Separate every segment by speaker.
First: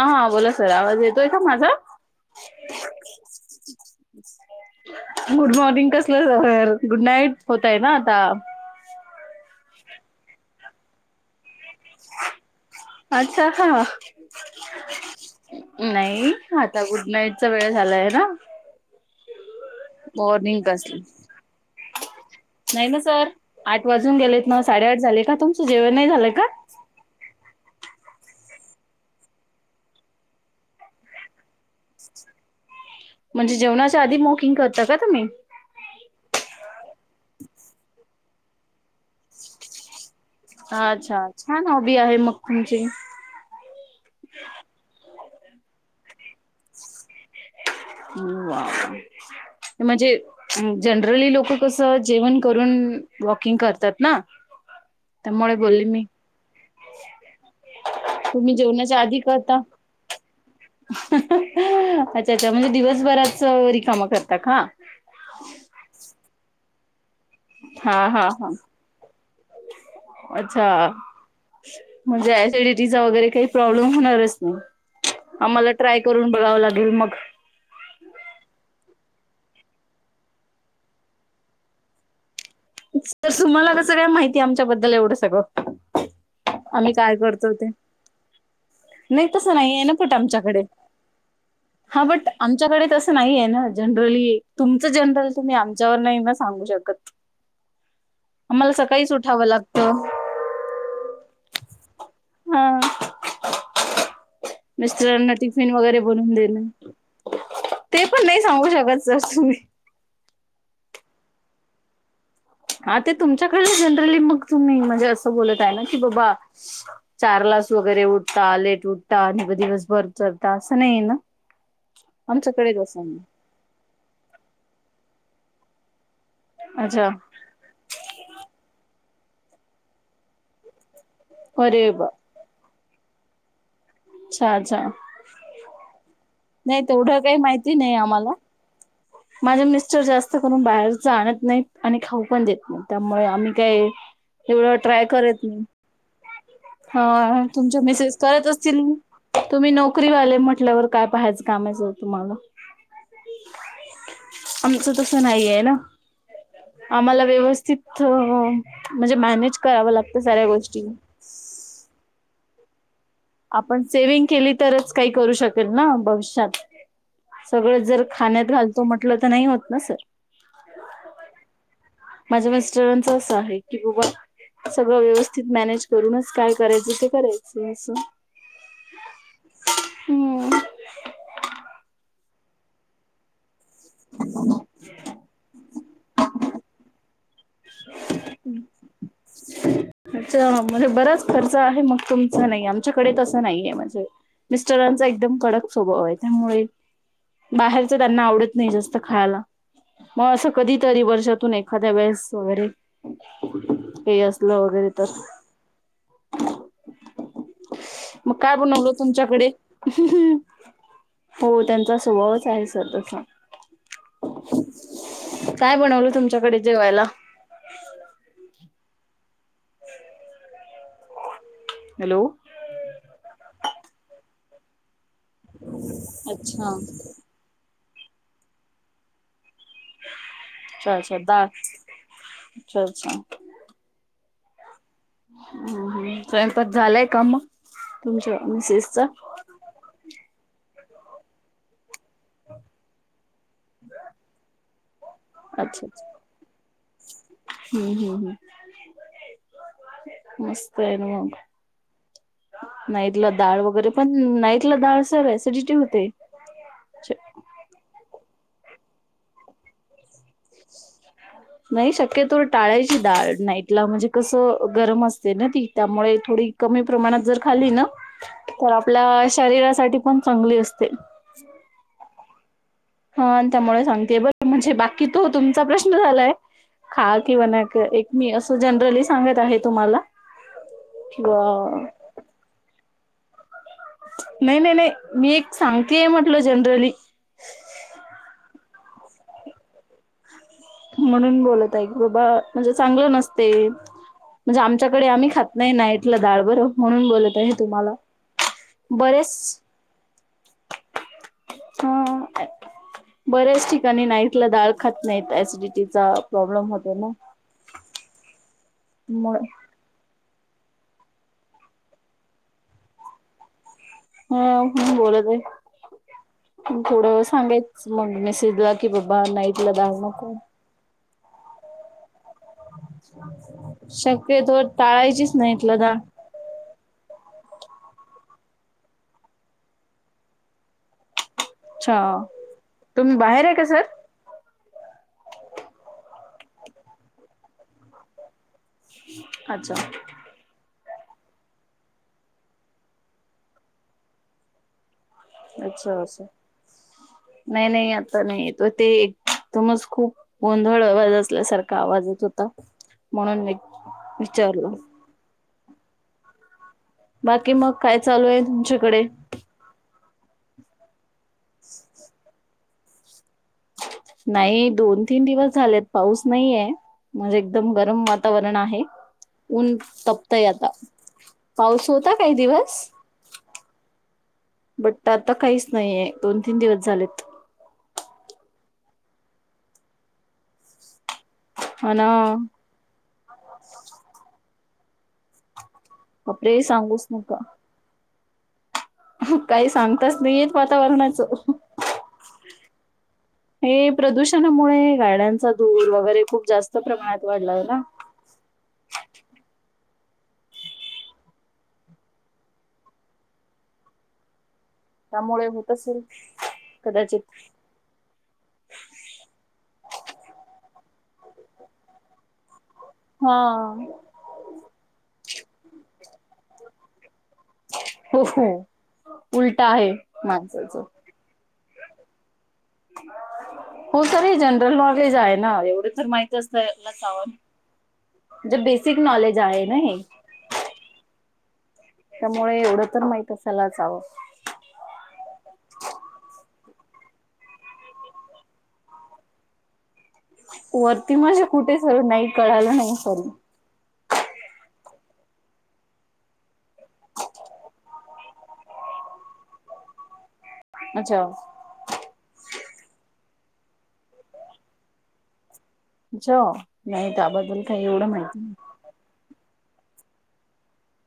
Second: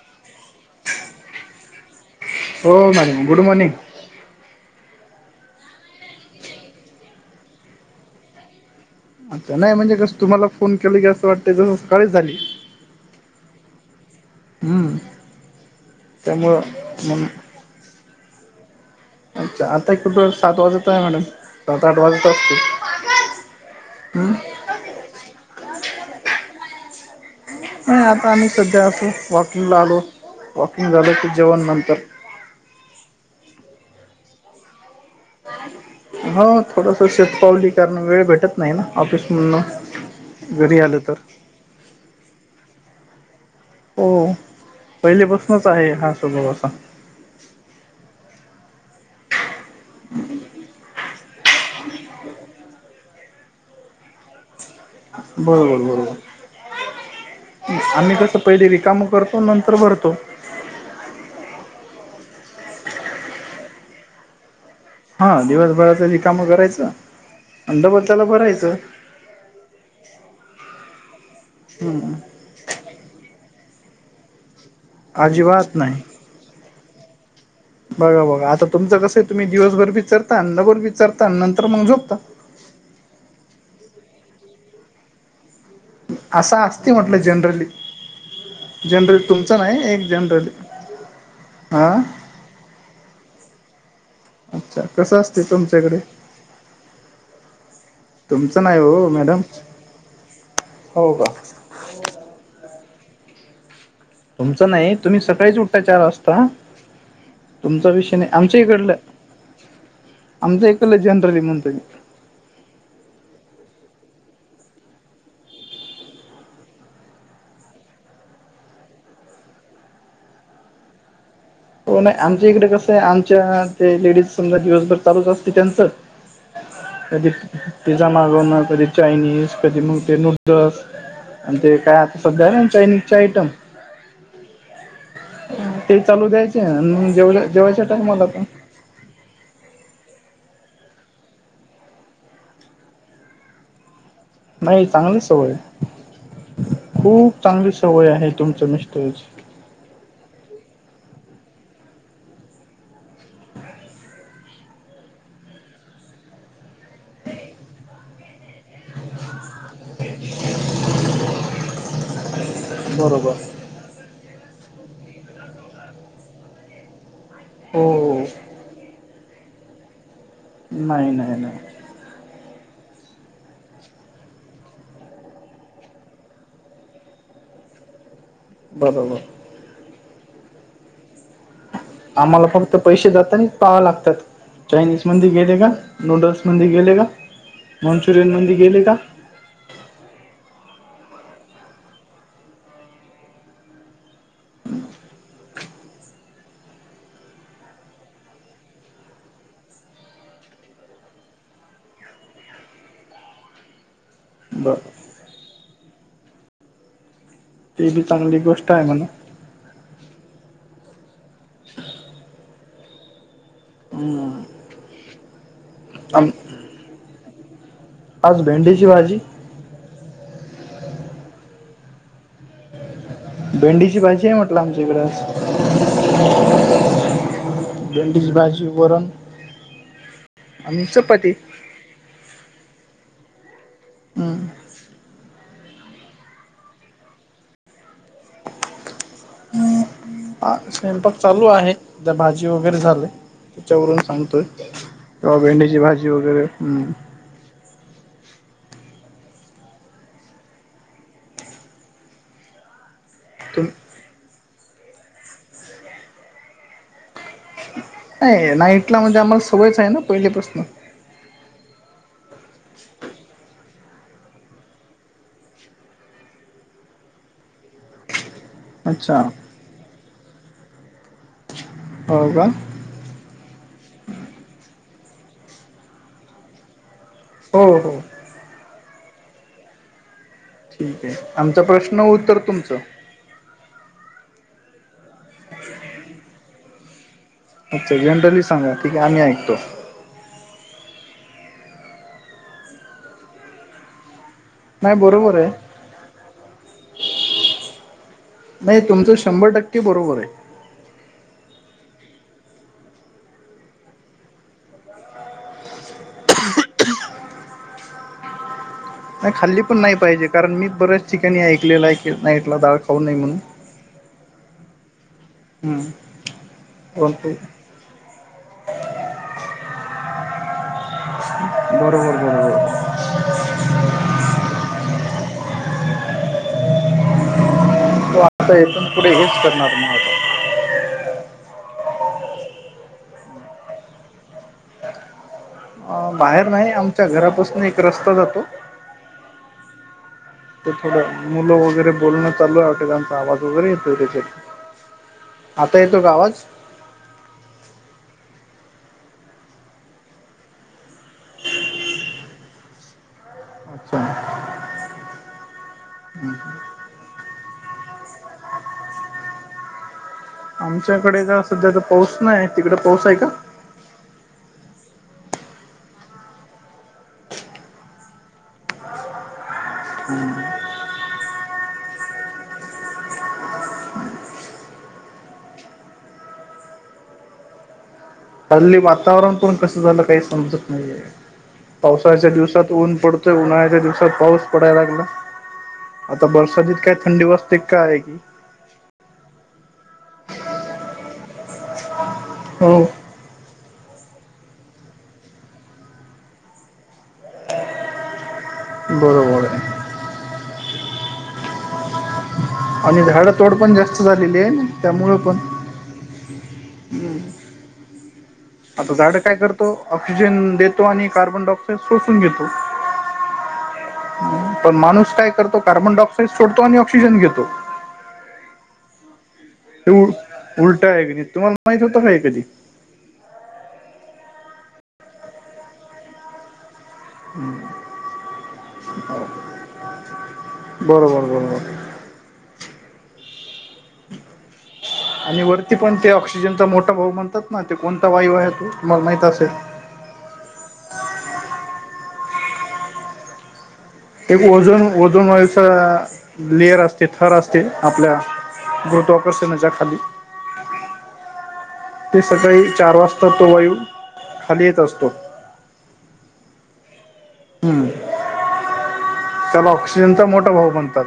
Speaker 1: हां हां बोला सर आवाज येतोय का माझा?
Speaker 2: हो madam good morning.
Speaker 1: Good morning कसलं सर गुड नाईट होतंय ना आता.
Speaker 2: अच्छा नाही म्हणजे कसं तुम्हाला फोन केलं की असं वाटतं जसं सकाळचं झाली.
Speaker 1: अच्छा का?
Speaker 2: हम्म
Speaker 1: नाही
Speaker 2: त्यामुळं
Speaker 1: आता गुड
Speaker 2: मग
Speaker 1: नाईटचा वेळ झालाय ना.
Speaker 2: अच्छा आता कुठं सात
Speaker 1: मॉर्निंग
Speaker 2: वाजत
Speaker 1: कसली
Speaker 2: आहे मॅडम. सात आठ वाजत असतील
Speaker 1: नाही ना सर आठ वाजून
Speaker 2: हम्म.
Speaker 1: गेलेत ना साडेआठ झाले का तुमचं जेवण नाही झालं का?
Speaker 2: नाही आता आम्ही सध्या अस वॉकिंगला आलो वॉकिंग झालं की जेवण नंतर.
Speaker 1: म्हणजे जेवणाच्या आधी मॉकिंग करता का तुम्ही?
Speaker 2: हो थोडंसं शतपावली करण वेळ भेटत नाही ना ऑफिस मधन.
Speaker 1: अच्छा छान हॉबी आहे म ग तुमची.
Speaker 2: हो पहिलेपासूनच आहे हा स्वभाव असा.
Speaker 1: म्हंजे. जनरली लोक कसं जेवण करून वॉकिंग करतात ना.
Speaker 2: [inaudible]
Speaker 1: त्यामुळे
Speaker 2: बरोबर
Speaker 1: बोलली मी.
Speaker 2: बरोबर आम्ही कसं
Speaker 1: तुम्ही
Speaker 2: पहिले
Speaker 1: जेवणाच्या
Speaker 2: रिकाम
Speaker 1: आधी
Speaker 2: करतो
Speaker 1: करता
Speaker 2: नंतर भरतो.
Speaker 1: अच्छा अच्छा म्हणजे दिवसभराच रिकामा करतात का?
Speaker 2: हां दिवसभराच रिकामं करायचं डबल
Speaker 1: हां
Speaker 2: त्याला
Speaker 1: हां हां
Speaker 2: भरायचं
Speaker 1: अच्छा.
Speaker 2: हम्म
Speaker 1: म्हणजे ऍसिडिटीचा वगैरे काही प्रॉब्लेम होणारच नाही. आम्हाला
Speaker 2: अजिबात
Speaker 1: ट्राय
Speaker 2: नाही
Speaker 1: करून बघाव लागेल मग.
Speaker 2: बघा बघा आता तुमचं कसंय तुम्ही दिवसभर बी चरता, डबल बी चरता नंतर मग झोपता.
Speaker 1: तर तुम्हाला कसं काय माहिती आमच्याबद्दल एवढं सगं
Speaker 2: असं असते
Speaker 1: आम्ही काय
Speaker 2: म्हटलं
Speaker 1: करतो
Speaker 2: जनरली
Speaker 1: ते नाही
Speaker 2: जनरली
Speaker 1: तसं
Speaker 2: तुमचं
Speaker 1: नाही आहे ना
Speaker 2: एक
Speaker 1: पट
Speaker 2: जनरली
Speaker 1: आमच्याकडे हा बट आमच्याकडे तसं नाही आहे ना जनरली
Speaker 2: अच्छा
Speaker 1: तुमचं
Speaker 2: कसं
Speaker 1: जनरल
Speaker 2: असते
Speaker 1: तुम्ही
Speaker 2: तुमच्याकडे
Speaker 1: आमच्यावर नाही ना सांगू शकत
Speaker 2: तुमचं
Speaker 1: आम्हाला
Speaker 2: नाही हो
Speaker 1: सकाळीच
Speaker 2: मॅडम
Speaker 1: उठावं लागतं
Speaker 2: हो का
Speaker 1: हा
Speaker 2: तुमचं नाही तुम्ही
Speaker 1: मिस्टरांना
Speaker 2: सकाळीच
Speaker 1: टिफिन
Speaker 2: उठता चार
Speaker 1: वगैरे बनवून
Speaker 2: वाजता
Speaker 1: देणं
Speaker 2: तुमचा
Speaker 1: ते
Speaker 2: विषय
Speaker 1: पण
Speaker 2: नाही आमच्या
Speaker 1: सांगू
Speaker 2: इकडलं
Speaker 1: शकत सर तुम्ही
Speaker 2: आमच इकडलं जनरली म्हणतो म्ही
Speaker 1: हा ते तुमच्याकड जनरली मग तुम्ही म्हणजे असं बोलत आहे ना की बाबा चार लास वगैरे उठता लेट उठता आणि दिवस भर चलता असं नाहीय ना
Speaker 2: हो नाही आमच्या इकडे
Speaker 1: आमच्याकडे
Speaker 2: कसं आहे
Speaker 1: तसं नाही
Speaker 2: आमच्या ते लेडीज समजा दिवसभर चालूच असते त्यांचं
Speaker 1: अच्छा
Speaker 2: कधी पिझ्झा मागवण कधी चायनीज कधी मग ते नूडल्स आणि ते
Speaker 1: अरे
Speaker 2: काय
Speaker 1: बा
Speaker 2: आता सद्धा आहे ना चायनीजचे आयटम
Speaker 1: अच्छा अच्छा
Speaker 2: ते चालू द्यायचे
Speaker 1: नाही
Speaker 2: आणि
Speaker 1: तेवढं
Speaker 2: जेव
Speaker 1: काही
Speaker 2: जेवायच्या टामला तर
Speaker 1: माझं मिस्टर जास्त करून बाहेरच आणत नाही आणि खाऊ पण देत नाही त्यामुळे आम्ही काही एवढं
Speaker 2: नाही
Speaker 1: ट्राय
Speaker 2: चांगली
Speaker 1: करत
Speaker 2: सवय
Speaker 1: मी
Speaker 2: खूप
Speaker 1: हा
Speaker 2: चांगली
Speaker 1: तुमच्या
Speaker 2: सवय
Speaker 1: मिेसेस
Speaker 2: आहे
Speaker 1: करत
Speaker 2: तुमच्या
Speaker 1: असतील
Speaker 2: मिस्टरची
Speaker 1: तुम्ही नोकरीवाले म्हटल्यावर काय पाहायचं कामायचं तुम्हाला आमचं तस नाही आहे ना आम्हाला व्यवस्थित म्हणजे मॅनेज करावं लागतं साऱ्या गोष्टी
Speaker 2: बरोबर
Speaker 1: आपण सेव्हंग केली तरच काही करू शकेल ना भविष्यात
Speaker 2: हो
Speaker 1: सगळं जर
Speaker 2: हो
Speaker 1: खाण्यात घालतो म्हटलं तर नाही होत ना सर
Speaker 2: नाही नाही नाही
Speaker 1: माझ्या मिस्टरांचं असं आहे की बाबा सगळं व्यवस्थित मॅनेज करूनच काय करायचं ते करायचं अस
Speaker 2: बबाबा
Speaker 1: हम्म
Speaker 2: आम्हाला फक्त पैसे जाता आणिच पाहाव लागतात चायनीज मंदी गेले का नूडल्स मंदी गेले का मंचुरियन मंदी गेले का
Speaker 1: अच् म्हणजे बराच खर्च आहे मग तुमचा नाही आमच्याकडे तसं नाही आहे म्हणझे मिस्टरांचा एकदम कडक स्वभाव आहे त्यामुळे बाहेरच त्यांना आवडत नाही जास्त खायला मग असं कधीतरी वर्षातून एखाद्या वेळेस वगैरे हे असत लं वगैरे
Speaker 2: बरं
Speaker 1: तस
Speaker 2: ते बी
Speaker 1: मग
Speaker 2: चांगली
Speaker 1: काय
Speaker 2: गोष्ट आहे
Speaker 1: बनवल
Speaker 2: म्हणा
Speaker 1: तुमच्याकडे हो त्यांचा स्वभावच आहे सर तसा
Speaker 2: हम्म.
Speaker 1: काय बनवल
Speaker 2: आम-
Speaker 1: तुमच्याकडे जेवायला
Speaker 2: आज भेंडीची भाजी
Speaker 1: हॅलो
Speaker 2: भेंडीची भाजी आहे म्हटलं आमच्याकडें
Speaker 1: अच्छा
Speaker 2: बंडिज बाँजी बरून
Speaker 1: अच्छा अच्छा दास अच्छा अच्छा
Speaker 2: हम
Speaker 1: ह स्वयंपाात झालंय का मग तुमच्या मिसेसचा
Speaker 2: ह स्वयंपाक चालू आहे त्या भाजी वगैरे झाले त्याच्यावरून सांगतोय क्हा भेंडीची भाजी वगैरे हम्म
Speaker 1: हम् हम् हम् मस्त आहे ना मग नाहीतला डाळ
Speaker 2: तुम
Speaker 1: वगैरे. पण नाईटला ाळसर सिडिटी होते.
Speaker 2: नाही नाईटला म्हणजे आम्हाला सोवयच आहे ना पहिले प्रश्न.
Speaker 1: नाही शक्यतो टाळायची डाळ नाईटला म्हणजे कसं गरम असते ना ती त्यामुळे थोडी कमी प्रमाणात जर खाली ना.
Speaker 2: [inaudible]
Speaker 1: तर
Speaker 2: अच्छा
Speaker 1: आपल्या शरीरासाठी पण चांगली असते.
Speaker 2: हो का.
Speaker 1: हा आणि त्यामुळे सांगतेय बरं म्हणजे बाकी तो तुमचा प्रश्न झालाय खास. किंवा
Speaker 2: हो
Speaker 1: नाही
Speaker 2: हो
Speaker 1: एक मी असं जनरली सांगत आहे तुम्हाला.
Speaker 2: ठीक आहे आमचा
Speaker 1: किंवा
Speaker 2: प्रश्न उत्तर तुमचं.
Speaker 1: नाही नाही नाही मी एक सांगतेय म्हटल जनरली.
Speaker 2: अच्छा जनरली सांगा ठीक आहे आम्ही ऐकतो.
Speaker 1: म्हणून बोलत आहे की बाबा म्हणजे चांगलं नसते. म्हणजे
Speaker 2: नाही
Speaker 1: आमच्याकडे आम्ही
Speaker 2: बरोबर
Speaker 1: खात
Speaker 2: आहे
Speaker 1: नाही नाईटलं डाळ बरं म्हणून बोलत आहे तुम्हाला.
Speaker 2: नाही तुमचं शंभर
Speaker 1: बरेच
Speaker 2: टक्के बरोबर आहे.
Speaker 1: हा. बऱ्याच ठिकाणी नाईथला डाळ खात नाही सिडिटीचा प्रॉब्लेम होतो ना.
Speaker 2: नाही
Speaker 1: मग
Speaker 2: खाल्ली पण नाही पाहिजे कारण मी बऱ्याच ठिकाणी ऐकलेलं आहे की नाईटला ाळ खाऊ नाही म्हणून.
Speaker 1: हा म बोलत आहे.
Speaker 2: हम्.
Speaker 1: थोडं सांगायचं मग मेसेजला की बाबा नाईट ला द नक.
Speaker 2: बरोबर बरोबर.
Speaker 1: ह. शक्यतो टाळायचीच नाहीत ल द.
Speaker 2: त आता इथून पुढे हेच करणार मग आता.
Speaker 1: अच्छा तुम् बाहेर आहे का सर.
Speaker 2: अ बाहेर नाही आमच्या घरापासून एक रस्ता जातो.
Speaker 1: अच्छा.
Speaker 2: ते थोडं मुलं वगैरे बोलण चालू त्यांचा आवाज वगैरे येतो.. ह.. आता
Speaker 1: अच्छा अच्छा..
Speaker 2: [unintelligible]
Speaker 1: नाही नाही आता नाहीेत ते एकदमच खूप. गोंधळ आवाज असल्यासारखा आवाजच होता म्हणून मी विचारलं..
Speaker 2: हम् ह..
Speaker 1: बाकी मग काय चालू आहे तुमच्याकडे.
Speaker 2: आमच्याकडे ज सध्याचा पाऊस नाही तिकड पाऊस आहे का?.
Speaker 1: नाही दोन तीन दिवस झालेत पाऊस नाहीे.. म्हणजे एकदम गरम वातावरण आहे ऊन तपतय आता. पाऊस होता काही दिवस. बट आता काहीच नाहीये दोन तीन दिवस झालेत..
Speaker 2: हल्ली वातावरण पण कस झालं काही समजत नाहीये
Speaker 1: हा ना
Speaker 2: पावसाळच्या दिवसात. ऊन पडतोय उन्हाळ्याच्या दिवसात पाऊस पडायला लागला आता
Speaker 1: बापरे
Speaker 2: बरसाातत काय
Speaker 1: सांगूच
Speaker 2: थंडी
Speaker 1: नका
Speaker 2: वाजते.. का आहे क.
Speaker 1: काही सांगताच नाही येत वातावरणाचं..
Speaker 2: हो..
Speaker 1: हे प्रदूषणामुळे गाड्यांचा धूर वगैरे खूप जास्त प्रमाणात वाढला हो ना..
Speaker 2: बरोबर आहे.. आणि झाडं तोड पण जास्त झालेली आहे. त्यामुळं पण
Speaker 1: त्यामुळे होत असेल कदाचित
Speaker 2: आता झाडं काय करतो ऑक्सिजन देतो आणि कार्बन डाय ऑक्साइड सोसून घेतो.
Speaker 1: हा.
Speaker 2: ण माणूस काय करतो कार्बन डायऑक्साइड सोडतो आणि ऑक्सिजन घेतो.
Speaker 1: हो. उलट
Speaker 2: ते
Speaker 1: आहे माणसाच
Speaker 2: उलटा आहे क तुम्हाला माहित होतं का कधी?
Speaker 1: हो तर हे जनरल नॉलेज आहे ना एवढं तर माहिती तसव जे बेसिक नॉलेज आहे ना हे.
Speaker 2: बरोबरं बरोंबर.
Speaker 1: त्यामुळे एवढं तर माहित असायलाचवं.
Speaker 2: आणि वरती पण ते ऑक्सिजनचा मोठा भाव म्हणतात ना ते कोणता वायू आहे तो तुम्हाला माहित असेल.
Speaker 1: वरती माझे कुठे सर नाही कळालं नाही सर
Speaker 2: एक ओजन ओजन वस लेअर असते थर असते आपल्या गुरुत्वाकर्षणाच्या खाली
Speaker 1: अच्छा.
Speaker 2: ते सकाळी चार वाजता तो वायू खाली येत असतो.
Speaker 1: जा नाही त्याबद्दल काही
Speaker 2: हम्म.
Speaker 1: एवढं माहिती नाही.
Speaker 2: त्याला ऑक्सिजनचा मोठा भाव म्हणतात.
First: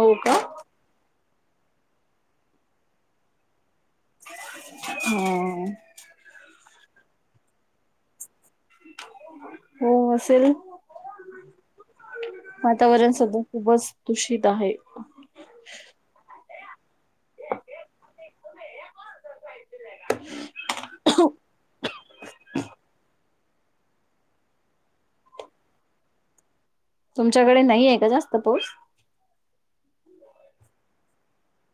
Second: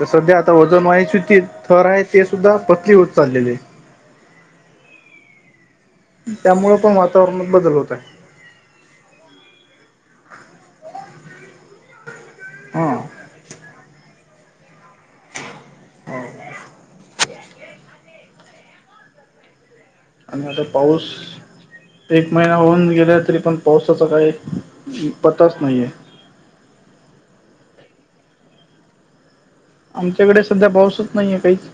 Speaker 2: तर
Speaker 1: का
Speaker 2: सध्या आता वजन व्हायची ती थर आहे ते सुद्धा पतली होत चाललेली आहे.
Speaker 1: हम्.
Speaker 2: त्यामुळे पण वातावरणात बदल होत आहे.
Speaker 1: हो असेल.
Speaker 2: हा
Speaker 1: वातावरण सधा खूपच दुषित आहे.
Speaker 2: हो. आणि आता पाऊस एक महिना होऊन गेला तरी पण पावसाचा काही पताच नाही आहे.
Speaker 1: तुमच्याकडे नाहीये का जास्त पाऊस
Speaker 2: आमच्याकडे सध्या पाऊसच नाहीये काहीच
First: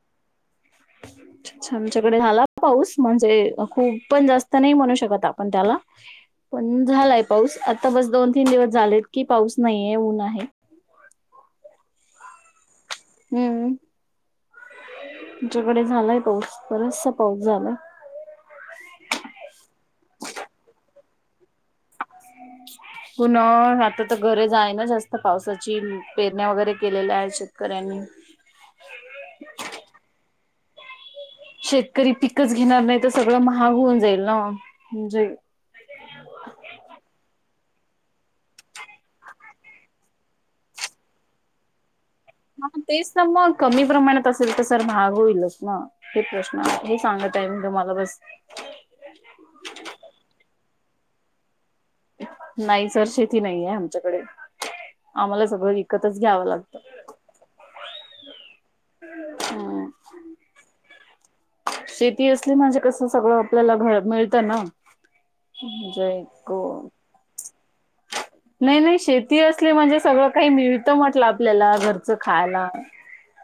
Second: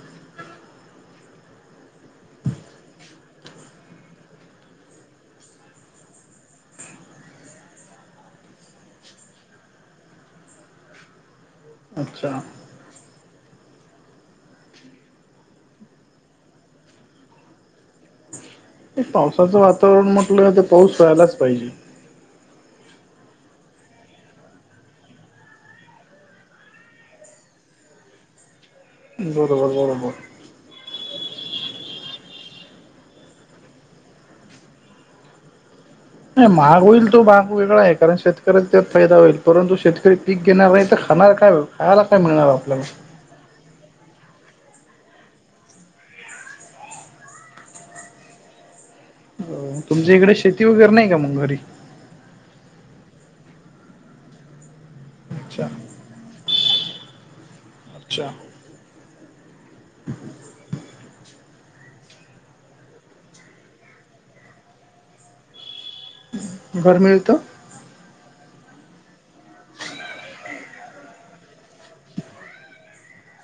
Speaker 2: [inaudible]
Speaker 1: अच्छ आमच्याकडे झाला पाऊस म्हणजे खूप पण जास्त नाही म्हणू शकत आपण त्याला पण झालाय पाऊस आता बस दोन तीन दिवस झालेत की पाऊस नाहीे ऊन आहे
Speaker 2: अच्छा
Speaker 1: हम्म तुमच्याकडे झालाय पाऊस बराचसा पाऊस झालाय
Speaker 2: एक पावसाचं वातावरण म्हटलं ते पाऊस रा्हायलाच पाहिजे ह
Speaker 1: पुन आता तर घरे जा आहे ना जास्त पावसाची पेरण्या वगैरे केलेल्या आहेत शेतकऱ्यांनी
Speaker 2: बरोबर बरोबर
Speaker 1: शेतकरी पिकच घेणार नाही तर सगळं महाग होऊन जाईल ना म्हणजे
Speaker 2: नाही महाग होईल तो महाग वेगळा आहे कारण शेतकऱ्याचा त्यात फायदा होईल परंतु शेतकरी पीक घेणार नाही तर खाणार काय खयला काय मिळणार
Speaker 1: हा
Speaker 2: आपल्याला
Speaker 1: तेच मग कमी प्रमाणात असेल तर सर भाग होईलच मग हे प्रश्न हे सांगत आहे मी तुम्हाला बस
Speaker 2: तुमच्या इकडे शेती वगैरे नाही का मग घरी
Speaker 1: नाही सर शेती नाही आहे आमच्याकडे आम्हाला
Speaker 2: अच्छा
Speaker 1: सगळं विकतच घ्यावं लागतं
Speaker 2: अच्छा
Speaker 1: हम् शेती असली म्हणजे कसं सगळं आपल्याला घ मिळतं ना जयक
Speaker 2: मिळतो
Speaker 1: नाही नाही शेती असली म्हणजे सगळं काही मिळत म्हटलं आपल्याला घरचं खायला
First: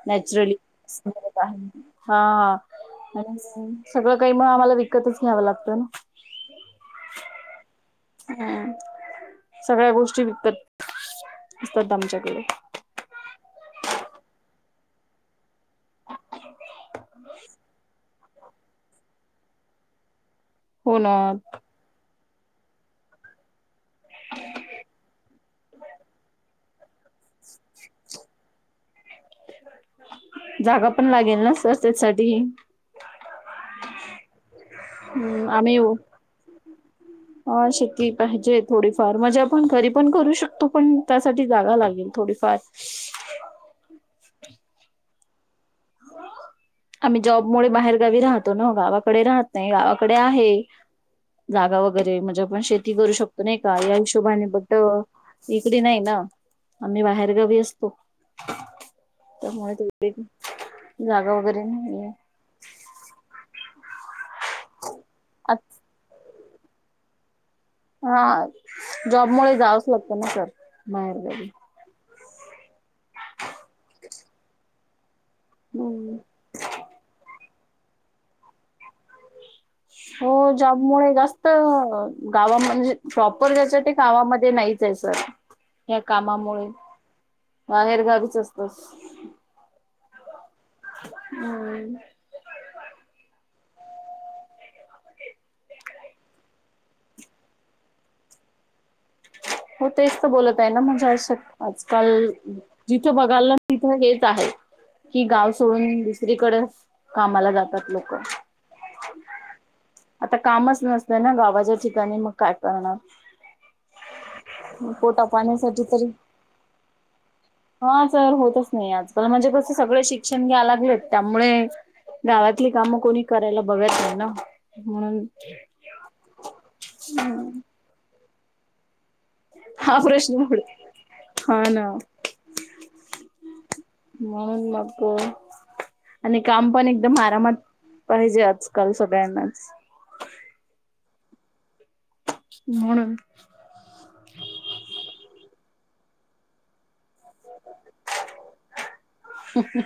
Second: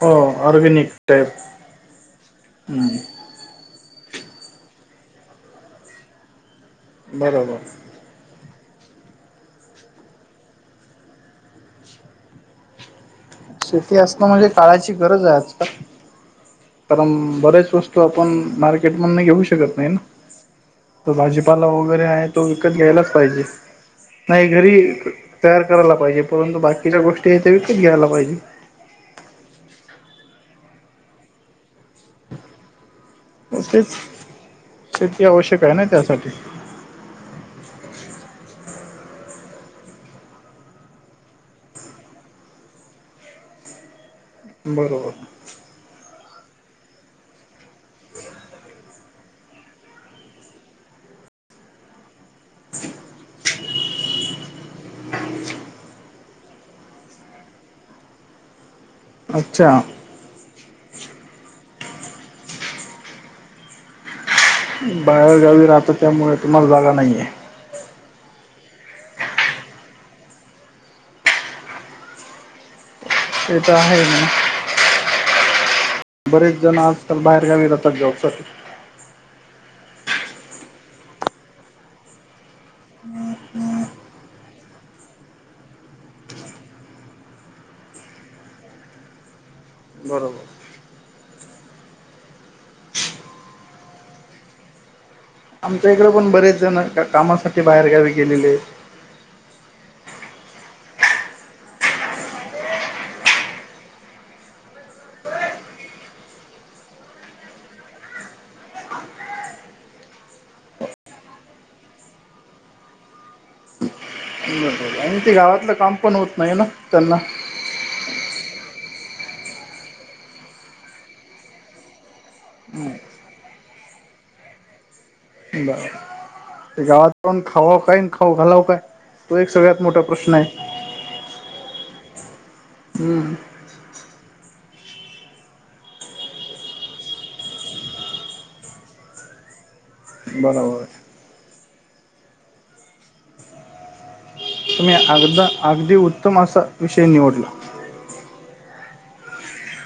Speaker 2: हो
Speaker 1: नॅचरली
Speaker 2: ऑर्गॅनिक टाईप
Speaker 1: हा
Speaker 2: हम्म
Speaker 1: आणि सगळं काही म आम्हाला विकतच घ्यावं लागतं ना
Speaker 2: बरोबर
Speaker 1: हम सगळ्या गोष्टी विकत विकतात आमच्याकडे
Speaker 2: शेती असतं म्हणजे काळाची गरज आहे आजकाल कारण बरेच वस्तू आपण मार्केट मध घेऊ शकत नाही ना
Speaker 1: हो
Speaker 2: तो
Speaker 1: ना
Speaker 2: भाजीपाला वगैरे आहे तो विकत घ्यायलाच पाहिजे नाही घरी तयार करायला पाहिजे परंतु बाकीच्या गोष्टी आहेत त्या विकत घ्यायला पाहिजे
Speaker 1: जागा पण लागेल ना सर त्यासाठी
Speaker 2: तेच शेती आवश्यक आहे ना त्यासाठी
Speaker 1: हा शेती पाहिजे थोडीफार मजा पण घरी पण करू शकतो पण त्यासाठी जागा लागेल थोडीफार
Speaker 2: हो
Speaker 1: ह
Speaker 2: बरोबर ह
Speaker 1: आम्ही जॉब मु बाहेर गावी राहतो ना गावाकडे राहत नाही गावाकडे आहे जागा वगैरे म्ह पण शेती करू शकतो नाही का या हिशोबाने बट इकडे नाही ना आम्ही बाहेरगावी असतो त्यामुळे
Speaker 2: अच्छा
Speaker 1: ते जागा वगैरे नाहीे
Speaker 2: बाहेरगावी राहत त्यामुळे तुम्हाला जागा नाहीये
Speaker 1: हा जॉब मु जावंच लागतं ना स बाहेर गाडी
Speaker 2: उदाहरण
Speaker 1: हम्
Speaker 2: बरेच जण आजकाल बाहेरगावी राहतात जॉब साठी
Speaker 1: हो जबमुळे जास्त गावा म्हणजे प्रॉपर घ्यायच ते काावामध्ये नाहीच आहे सर या्या कामामुळे बाहेर गावीच असतस
Speaker 2: बरोबर,
Speaker 1: हम्म,
Speaker 2: आमच्या इकडे पण बरेच जण त्या कामासाठी बाहेर गावी गेलेले आहे.
Speaker 1: हो तेच तर बोलत आहे ना म्हणजे अशक्य आजकाल. जिथं बघायलं ना तिथं हेचं आहे. कि गाव सोडून दुसरीकडे कामाला जातात. लोक आता कामचं नसत ना गावाच्या ठिकाणी मग काय करणार
Speaker 2: बरं आणि
Speaker 1: पोटा
Speaker 2: ते गावातलं
Speaker 1: पाण्यासाठी
Speaker 2: काम
Speaker 1: तरी
Speaker 2: पण होत. नाही ना त्यांना
Speaker 1: हा सर होतचं नाही आजकाल म्हणजे कसं सगळे शिक्षण घ्याला लागलेत त्यामुळे गावातली कामे कोणी करायला बघत नाही ना म्हणून,
Speaker 2: बरं ते गावात खावा काय खाऊ घालावं काय तो एक सगळ्यात
Speaker 1: हा
Speaker 2: मोठा प्रश्न आहे
Speaker 1: पुढे हा ना
Speaker 2: हम्म,
Speaker 1: मन मग् आणि काम पण एकदम, आरामात पाहिजे आजकाल सगळ्यांनाचं
Speaker 2: बरोबर.
Speaker 1: म्हणून
Speaker 2: तुम्ही अगदा अगदी उत्तम असं विषयी निवडला
Speaker 1: हू हू